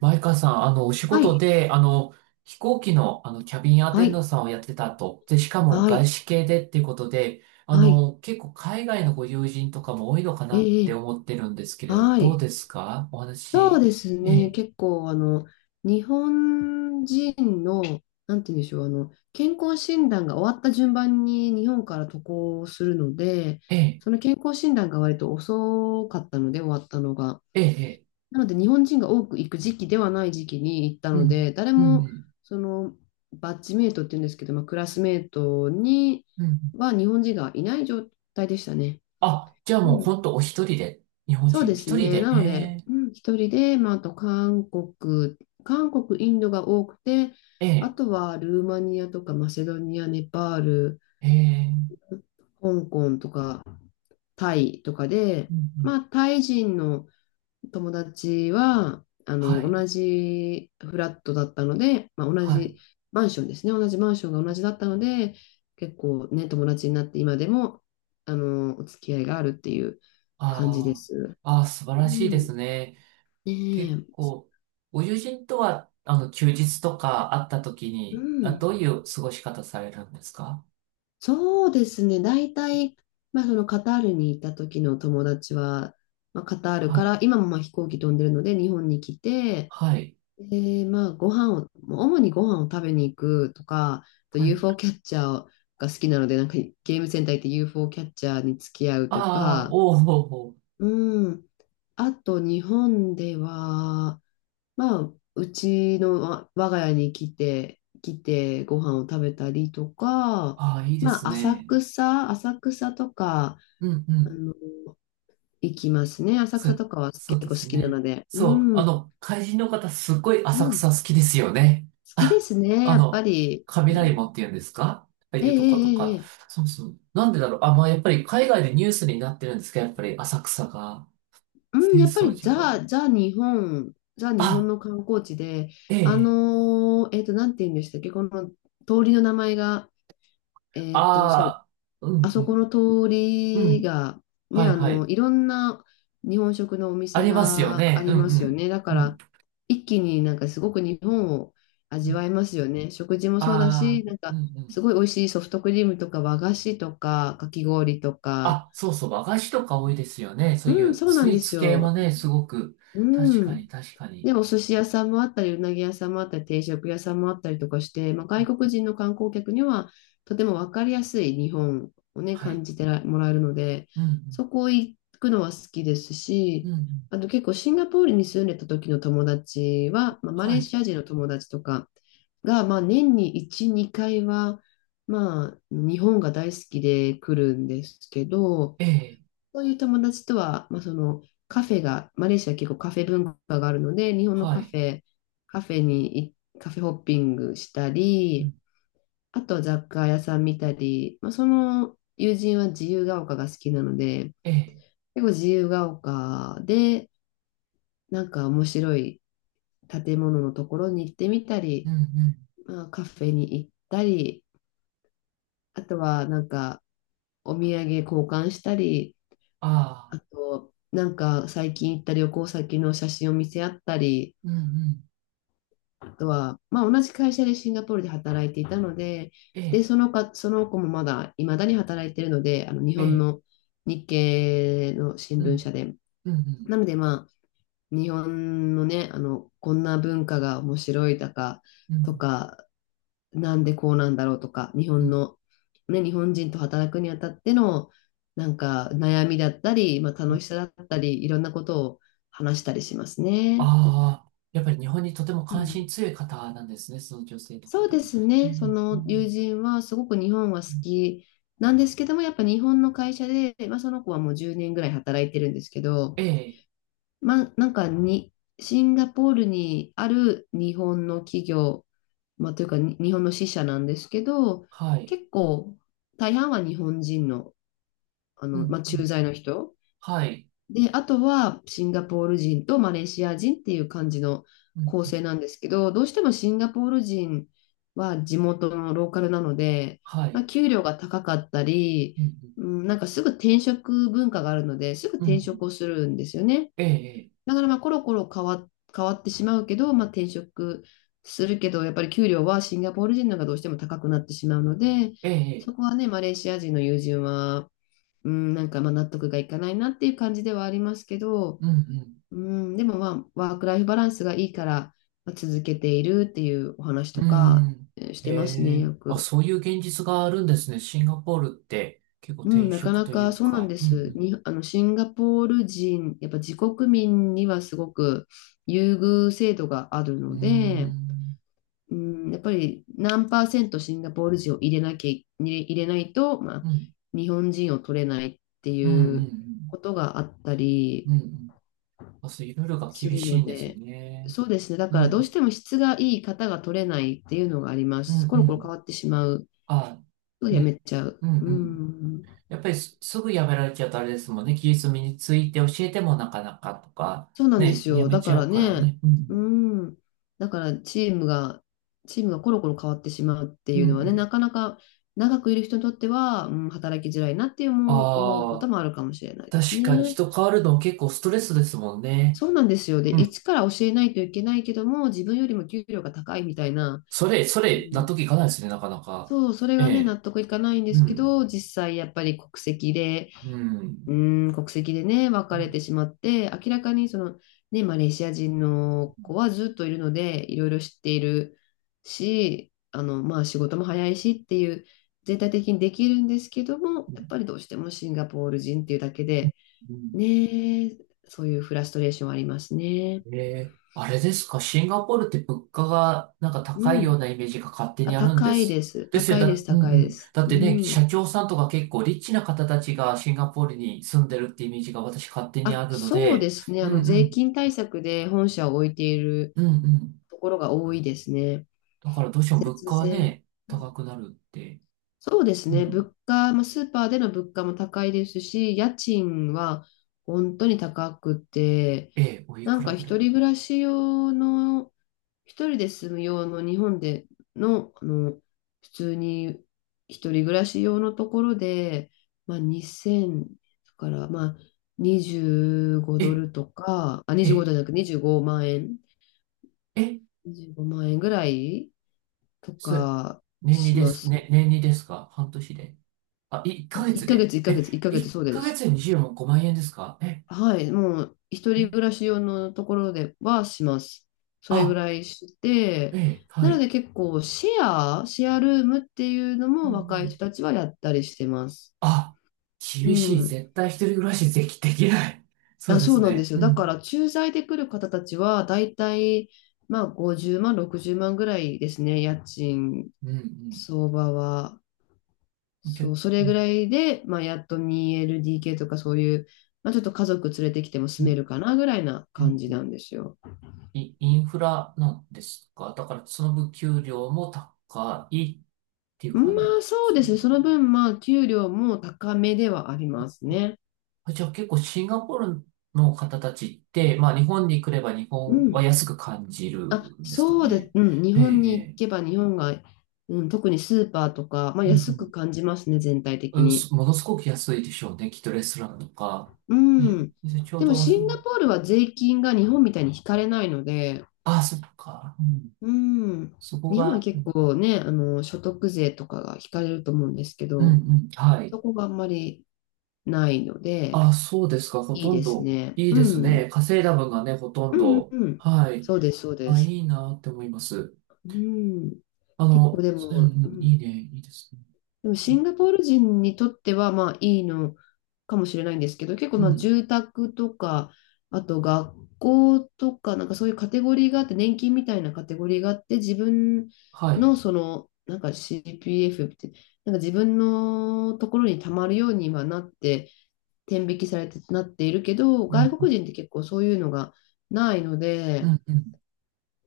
前川さん、お仕は事い、で、飛行機の、キャビンアはテンダンい、トさんをやってたと。で、しかもは外い、資系でっていうことで、はい、結構海外のご友人とかも多いのかなっえてえ、思ってるんですけれど、はどうい。ですかおそ話。うですえね、え、結構、日本人の、なんて言うんでしょう、健康診断が終わった順番に日本から渡航するので、ええ、その健康診断が割と遅かったので、終わったのが。ええ、ええ、なので、日本人が多く行く時期ではない時期に行ったうのん、で、誰うん、うも、ん。その、バッジメイトって言うんですけど、まあ、クラスメイトにうん、は日本人がいない状態でしたね。あ、じゃあうもうん、本当お一人で、日本そう人でおす一人ね。で、なので、えうん、一人で、まあ、あと韓国、インドが多くて、え、あえとはルーマニアとかマセドニア、ネパール、え、ええ、香港とかタイとかで、うん、うん。まあ、タイ人の友達は、はい、同じフラットだったので、まあ、同はい。じマンションですね。同じマンションが同じだったので、結構ね、友達になって今でも、お付き合いがあるっていう感じであす。あ、ああ、素晴うらしいでん。ねすね。結え、構、ご友人とは、休日とか会った時うに、あ、ん、どういう過ごし方されるんですか。そうですね。大体、まあ、そのカタールにいた時の友達は、まあ、カタールはからい。今もまあ飛行機飛んでるので日本に来て、はい。で、まあ、ご飯を、もう主にご飯を食べに行くとか、あと はい。UFO キャッチャーが好きなので、なんかゲームセンター行って UFO キャッチャーに付き合うあとあ、か、おーおー、おー、うん、あと日本では、まあ、うちの我が家に来てご飯を食べたりとか、ああ、いいですまあ、浅ね。草、浅草とか、うんうあん。の、行きますね。浅そ、草とかはそう結構で好すきなね。ので。うそう、ん、怪人の方、すっごいう浅ん。草好きですよね。好きであ、すね、あやっぱの、り。う雷ん、門って言うんですか、ああいええうとことええか。ええそうそう。なんでだろう。あ、まあ、やっぱり海外でニュースになってるんですけど、やっぱり浅草が、うん、浅やっぱ草り寺が。ザ日本あ、の観光地で、えええ、なんて言うんでしたっけ、この通りの名前が、えあっと、そあ、うあそこのん通うん。うりん。が、ね、はいはい。いろんな日本食のおあ店りますよがあね。うりんますよね。だかうん。うん。ら、一気になんかすごく日本をう味わん。えますよね。食事もあそうだし、あ、なんうか、んうすん。ごい美味しいソフトクリームとか和菓子とかかき氷とか。あ、そうそう。和菓子とか多いですよね。そういうん、うそうなスんイでーすツ系もよ。ね、すごく。う確かん。に確かに。で、お寿司屋さんもあったり、うなぎ屋さんもあったり、定食屋さんもあったりとかして、まあ、う外ん、国人の観光客にはとても分かりやすい日本をね、は感い。じてらもらえるので、うんそこ行くのは好きですうし、ん。うんうん。あと結構シンガポールに住んでた時の友達は、まあ、マレはーい。シア人の友達とかが、まあ、年に1、2回は、まあ、日本が大好きで来るんですけど、ええ。そういう友達とは、まあ、そのカフェが、マレーシア結構カフェ文化があるので、日本のはカい。フェ、カフェにい、カフェホッピングしたうん。り、あとは雑貨屋さん見たり、まあ、その友人は自由が丘が好きなので、ええ。結構自由が丘で、なんか面白い建物のところに行ってみたうり、んうん。まあ、カフェに行ったり、あとはなんかお土産交換したり、あああ。と、なんか最近行った旅行先の写真を見せ合ったり、うんうん。あとは、まあ同じ会社でシンガポールで働いていたので、えで、え。そのか、その子もまだ、未だに働いているので、あの日え本え。の日系の新う聞ん社で。うんうなん。のでまあ、日本のね、こんな文化が面白いだか、うとんか、なんでこうなんだろうとか、日う本ん。の、ね、日本人と働くにあたっての、なんか悩みだったり、まあ、楽しさだったり、いろんなことを話したりしますね。ああ、やっぱり日本にとてもう関心ん、強い方なんですね、その女性のそう方でも。すええ、ね。うその友ん人はすごく日本は好うん、きなんですけども、やっぱ日本の会社で、まあ、その子はもう10年ぐらい働いてるんですけど、ええ、ま、なんかに、シンガポールにある日本の企業、まあ、というかに日本の支社なんですけど、はい、結構大半は日本人の、うまん、あ、う駐ん、在の人。はい、で、あとはシンガポール人とマレーシア人っていう感じのうん、構成なんですけど、どうしてもシンガポール人は地元のローカルなので、はまあ、い、給料が高かったり、うん、うん、なんかすぐ転職文化があるので、すぐうん、うんう転ん、職をするんですよね。ええ、だからまあコロコロ変わってしまうけど、まあ、転職するけど、やっぱり給料はシンガポール人の方がどうしても高くなってしまうので、ええ、そえこえ、はね、マレーシア人の友人は、うん、なんかまあ納得がいかないなっていう感じではありますけど、うん、うん、でもまあ、ワークライフバランスがいいから、まあ、続けているっていうお話とうん、かうん。しえてますね、え、よあ、く。そういう現実があるんですね。シンガポールって結構う転ん、なか職なといかうそうなんか、でうす。ん、に、あの、シンガポール人、やっぱ自国民にはすごく優遇制度があるうん、のうーで、ん、うん、やっぱり何パーセントシンガポール人を入れないと、まあ、うん、日本人を取れないってうん、うん、ういん、ううん。ことがあったりうん、あ、そう、いろいろがす厳るしのいんですで、ね。そうですね。だかうらどうしん、ても質がいい方が取れないっていうのがありまうん、す。うん、コうロコロ変わん。ってしまうあ、とやめね。ちゃう。うんううん。ん。やっぱりすぐやめられちゃうとあれですもんね。技術身について教えてもなかなかとか、そうなんでね、すやよ。めだちかゃらうからね、ね。ううん。ん。だからチームがコロコロ変わってしまうってうんいううのはね、なん。かなか長くいる人にとっては、うん、働きづらいなって思うあことあ、もあるかもしれないです確かにね。人変わるの結構ストレスですもんね。そうなんですよ。で、うん。一から教えないといけないけども、自分よりも給料が高いみたいな、それ、そうれ、納ん、得いかないですね、なかなか。そう、それえがね、え。納得いかないんでうすけん。ど、実際やっぱり国籍で、ううん。ーん、国籍でね、別れてしまって、明らかにその、ね、マレーシア人の子はずっといるので、いろいろ知っているし、まあ仕事も早いしっていう、全体的にできるんですけども、やっぱりどうしてもシンガポール人っていうだけで、うん、ね、そういうフラストレーションはありますね。ええ、あれですか、シンガポールって物価がなんかう高いようん。なイメージが勝手あ、にあるんで高いです。す。ですよ、高いでだ、す、うん高ういでん。す。だっうてね、社ん。長さんとか結構リッチな方たちがシンガポールに住んでるってイメージが私勝手にああ、るのそうでで、すね。うんう税ん、金対策で本社を置いているうんうん。ところが多いですね。だからどうしても物節価は税。ね、高くなるって。そうですうね。ん。物価、まあ、スーパーでの物価も高いですし、家賃は本当に高くて、ええ、おいなくんからぐら一い、人暮らし用の、一人で住む用の日本での、普通に一人暮らし用のところで、まあ、2000から、まあ、25ドえ、ルとか、あ、25ドえ、ルじゃなく25万円、え、25万円ぐらいとそ、か年にしでます、す。ね、年にですか半年で。あ、1ヶ1月ヶ月、で。1え、ヶ月、1ヶ月、1そうでヶす。月で25万円ですか、え、はい、もう、一人暮え、らし用のところではします。それぐあ、らいしえて、え、はなのい。で結構、シェアルームっていうのうんもう若い人ん、たちはやったりしてます。あ、う厳しい。ん。絶対一人暮らしできない。そうあ、でそすうなんでね。すよ。うだかん、ら、駐在で来る方たちは、だいたい、まあ、50万、60万ぐらいですね、家賃うん、相場は。うん。そけ、う、そうれぐん、らいで、まあ、やっと 2LDK とかそういう、まあ、ちょっと家族連れてきてもう住めん、るかなぐらいなうん。感じなんですよ。インフラなんですか、だから、その分給料も高いっていうま感あ、そうですね。そじ。の分、まあ、給料も高めではありますね。あ、じゃあ結構シンガポールの方たちって、まあ日本に来れば日う本はん。安く感じるあ、んですかそうで、ね。うん。日ええ、本えに行え。けば、日本が、うん、特にスーパーとか、まあ、う安くん感じますね、全体う的ん、に。すものすごく安いでしょうね。きっとレストランとか。うね、ん。で、ちょうでも、ど、あ、シそ、ンガポールは税金が日本みたいに引かれないので、あそっか。うん。うん。そこ日本はが、う結ん、構ね、所得税とかが引かれると思うんですけうど、ん、はい。そこがあんまりないので、あ、そうですか。ほいいとんですど、ね。いいうですん。ね。稼いだ分がね、ほとんうんうんど。うん。はい。そうです、そうであ、いす。いなって思います。うん。あ結の、構でうも、んううん、ん、いいね、いいですね。でもそ、シンガポール人にとってはまあいいのかもしれないんですけど、結構うまあん。住宅とか、あと学校とか、なんかそういうカテゴリーがあって、年金みたいなカテゴリーがあって、自分はい。のその、なんか CPF って、なんか自分のところに貯まるようにはなって、天引きされてなっているけど、う外んうん。国人って結構そういうのがないのうで、んうん。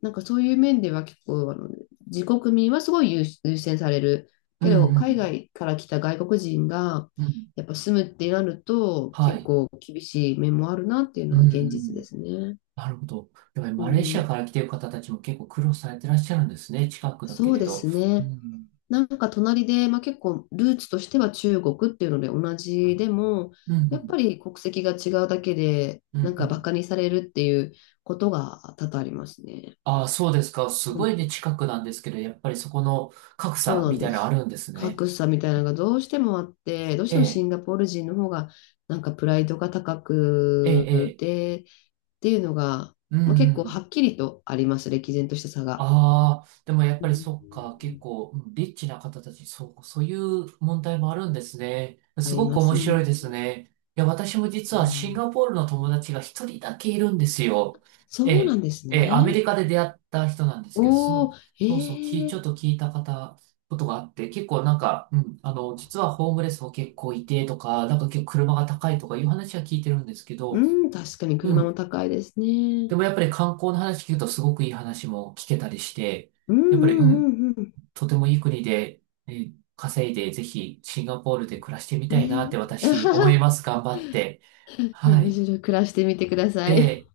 なんかそういう面では結構、自国民はすごい優先される、うんけうど、海ん。外から来た外国人が、うん。やっぱ住むってなると、は結い。構厳しい面もあるなっていううのんはう現実ん。ですね。なるほど。やっぱりうマレーシん、アから来てる方たちも結構苦労されてらっしゃるんですね。近くだけそうれでど。すうね。ん。なんか隣で、まあ、結構ルーツとしては中国っていうので同じでも、うんうやっぱん。り国籍が違うだけで、うんなんうかバん。カにされるっていうことが多々ありますね。ああ、そうですか。すうごいん、ね、近くなんですけど、やっぱりそこの格そう差なみんたでいなのあす。るんですね。格差みたいなのがどうしてもあって、どうしえてもシえ、ンガポール人の方がなんかプライドが高ええ、えくえ。てっていうのが、うんうまあ、結構はん。っきりとあります、歴然とした差が。ああ、でもやっうぱりそっか、結ん、構、うん、リッチな方たち、そう、そういう問題もあるんですね。あすりごくま面すね。白いですね。いや、私も実うはシンん、ガポールの友達が一人だけいるんですよ。えそうなえ、んですええ、アメね。リカで出会った人なんですけど、そおの、お、そうそう、き、ちえょっえ、と聞いた方、ことがあって、結構なんか、うん、実はホームレスも結構いてとか、なんか結構車が高いとかいう話は聞いてるんですけど、うん、確かにう車もん。高いですね。でもやっぱり観光の話聞くとすごくいい話も聞けたりして、うんやっぱり、うん、うんうんとてもいい国で、えー稼いで、ぜひシンガポールで暮らしてみたういなん。っね。て私思い ます。頑張って。は面い。白い。暮らしてみてくださえい。ー